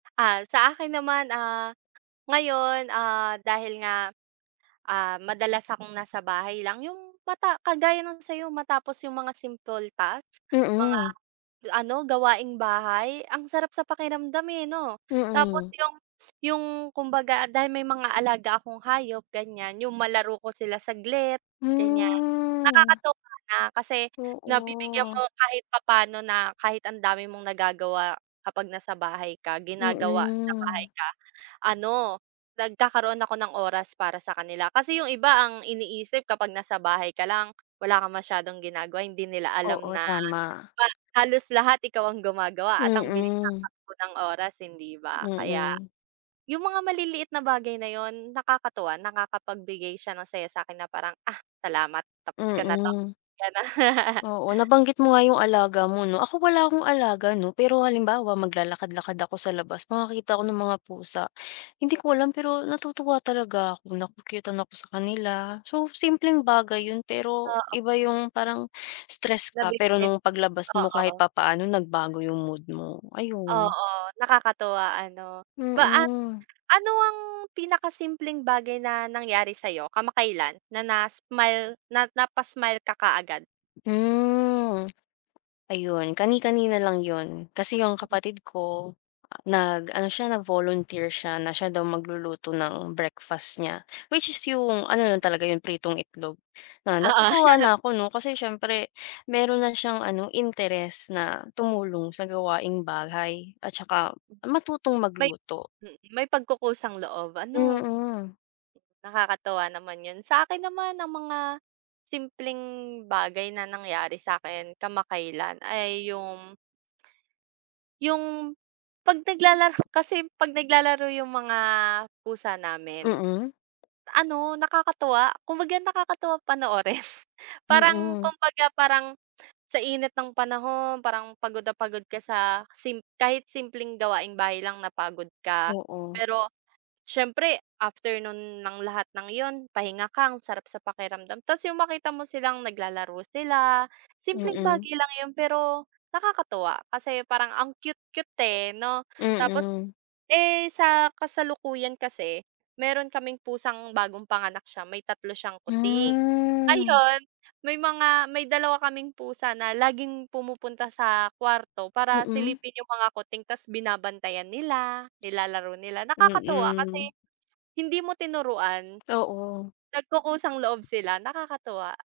Ah, sa akin naman, ah, ngayon, ah, dahil nga, ah, madalas akong nasa bahay lang, yung mata kagaya ng sa iyo, matapos yung mga simple tasks, mga Mm. ano, gawaing bahay, ang sarap sa pakiramdam, eh, 'no? Tapos Mm. yung yung, kumbaga dahil may mga alaga akong hayop ganyan, yung malaro ko sila saglit, ganyan. Mm. Nakakatuwa na, kasi nabibigyan Oo. mo kahit papaano na kahit ang dami mong nagagawa kapag nasa bahay ka, ginagawa sa bahay Mm. ka, ano, nagkakaroon ako ng oras para sa kanila. Kasi yung iba ang iniisip kapag nasa bahay ka lang, wala kang masyadong ginagawa eh, hindi nila alam Oo, na tama. ha halos lahat ikaw ang gumagawa at ang bilis ng Mm. takbo oras, hindi ba? Kaya, Mm. yung mga maliliit na bagay na yun, nakakatuwa, nakakapagbigay siya ng saya sa akin na parang, "Ah, salamat tapos ko na 'to." Mm. Ganun. Oo. Nabanggit mo nga yung alaga mo 'no. Ako wala akong alaga 'no, pero halimbawa maglalakad-lakad ako sa labas, makakita ako ng mga pusa, hindi ko alam, pero natutuwa talaga ako, na-ku-cute-an ako sa kanila. So simpleng bagay yun, pero iba Oo. yung, parang stress ka, pero [unintelligible] nung paglabas mo kahit oo. papaano nagbago yung mood mo, ayun. Oo. Nakakatuwa ano? Paa Mm. ano ang pinaka simpleng bagay na nangyari sa iyo kamakailan? Na na smile na napa-smile ka kaagad? Mm. Ayun. Kani-kanina lang yun. Kasi yung Mm. kapatid ko, nag ano siya, nag volunteer siya na siya daw magluluto ng breakfast niya. Which is yung ano lang talaga yun pritong itlog. Na natutuwa Oo. na ako 'no? Kasi siyempre meron na siyang ano, interest na tumulong sa gawaing bahay, at saka matutong May magluto. mm, may pagkukusang loob ano? Mm. Nakakatuwa naman yun. Sa akin naman ang mga simpleng bagay na nangyari sa akin kamakailan ay yung yung kapag naglalaro, kasi kapag naglalaro yung mga pusa namin, Mm. ano nakakatuwa. Kumbaga nakakatuwang panoorin. Parang Mm. kumbaga, parang sa init ng panahon, parang pagod na pagod ka sa sim kahit simpleng gawaing bahay lang napagod ka. Oo. Pero siyempre after nun ng lahat ng yun pahinga ka, ang sarap sa pakiramdam, tapos yung makita mo silang naglalaro sila, simpleng Mm. bagay lang yun, pero nakakatuwa. Kasi parang ang cute-cute, eh, 'no? Tapos, Mm. eh, sa kasalukuyan kasi, meron kaming pusang bagong panganak siya, may 3 siyang kuting, Mm. ayun, may mga, may dalawa kaming pusa na laging pumupunta sa kwarto para Mm. silipin yung mga kuting, tapos binabantayan nila, nilalaro nila, nakakatuwa kasi Mm. hindi mo tinuruan. Oo. Nagkukusang loob sila. Nakakatuwa.